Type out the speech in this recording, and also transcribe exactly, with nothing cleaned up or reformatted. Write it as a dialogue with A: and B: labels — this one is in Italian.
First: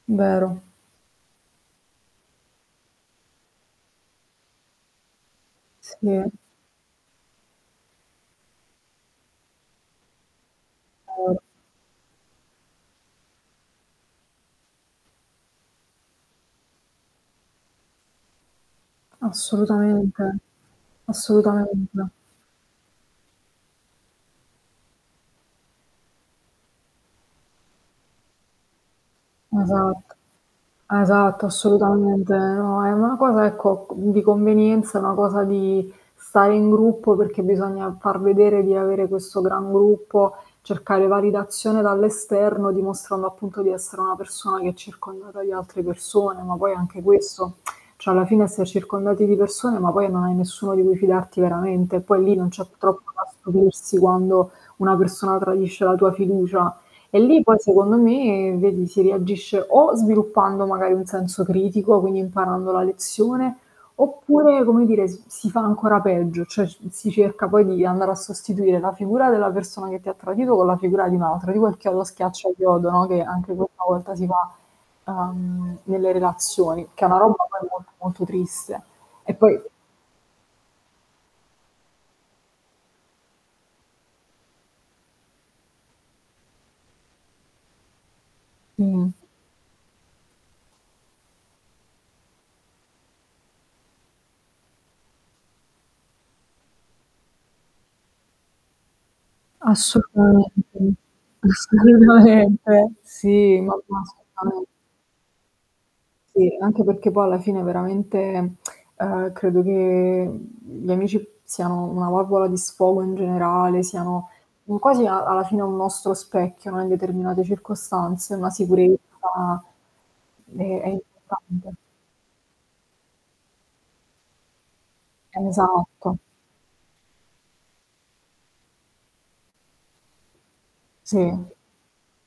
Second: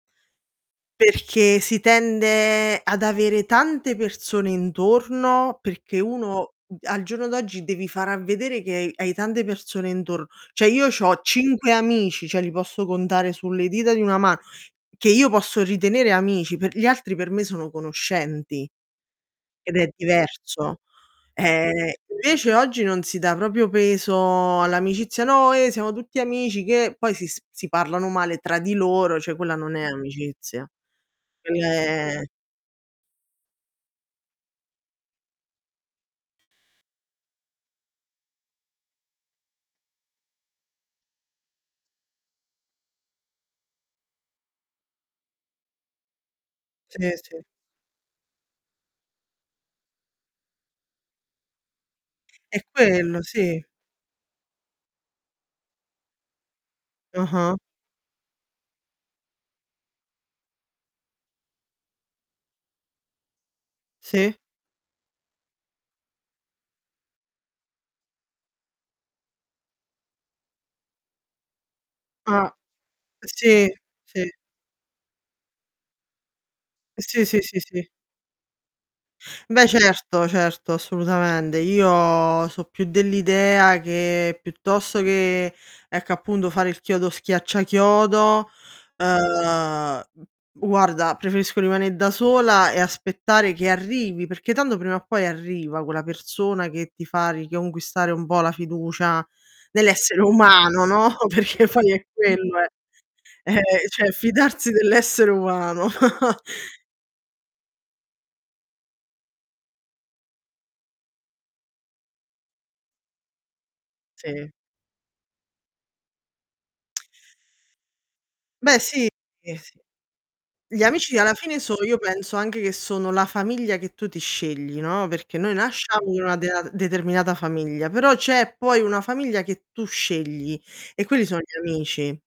A: Vero.
B: Perché si tende ad avere tante persone intorno, perché
A: Sì
B: uno al giorno d'oggi devi far a vedere che hai tante persone intorno cioè io c'ho
A: Vero.
B: cinque amici, ceh li posso contare sulle dita di una mano, che io posso ritenere amici, per gli altri per me sono conoscenti ed è
A: Assolutamente,
B: diverso. Eh,
A: assolutamente.
B: invece oggi non si dà propio peso all'amicizia: "No, eh, siamo tutti amici, che" poi si si parlano male tra di loro, ceh quella non è
A: Esatto.
B: amicizia.
A: Esatto,
B: Quella è
A: assolutamente. No, è una cosa ecco, di convenienza, è una cosa di stare in gruppo, perché bisogna far vedere di avere questo gran gruppo, cercare validazione dall'esterno, dimostrando appunto di essere una persona che è circondata di altre persone, ma poi anche
B: Sì, sì.
A: questo, cioè alla fine esser circondati di persone, ma poi non hai nessuno di cui fidarti veramente, e poi lì non
B: È
A: c'è troppo
B: quello,
A: da
B: sì.
A: stupirsi quando una persona tradisce la tua fiducia. E lì
B: Ah-ah.
A: poi, secondo me, vedi si reagisce o sviluppando magari un senso critico, quindi imparando la lezione,
B: Sì.
A: oppure, come dire, s si fa ancora peggio, cioè s si cerca poi di andare a sostituire la figura della persona che ti ha tradito con la figura di un'altra. Tipo il chiodo schiaccia
B: Ah,
A: chiodo, no, che anche
B: sì,
A: questa volta
B: sì.
A: si fa, uhm, nelle relazioni, che è una
B: Sì, sì,
A: roba
B: sì,
A: poi
B: sì.
A: molto molto triste. E poi
B: Beh certo, certo, assoludamende, io so' più dell'idea che piuttosto che ecco, appunto, fare il chiodo schiaccia chiodo,
A: Mh-mh.
B: ehm, guarda preferisco rimane' da sola e aspettare che arrivi, perché tanto prima o poi arriva quella persona che ti fa riconquistare un po' la fiducia nell'essere umano,
A: Assolutamente,
B: no. Perché poi è quello, eh.
A: assolutamente.
B: Ehm,
A: Si, ma ma
B: cioè
A: assolutamen
B: fidarsi dell'essere umano.
A: Sì, anche perché poi alla fine veramente, ehm, credo che gli amici siano una valvola di sfogo in generale, siano
B: Sì.
A: un quasi a alla fine un nostro specchio, no, in determinate circostanze, una
B: Beh
A: sicurezza
B: sì, sì.
A: e
B: Gli
A: è
B: amici alla fine so
A: importante.
B: io penso anche che sono la famiglia che tu ti scegli, no, perché noi nasciamo
A: Esatto.
B: in una dea determinata famiglia, però c'è poi una famiglia che tu scegli e quelli son
A: Sì.
B: gli amici.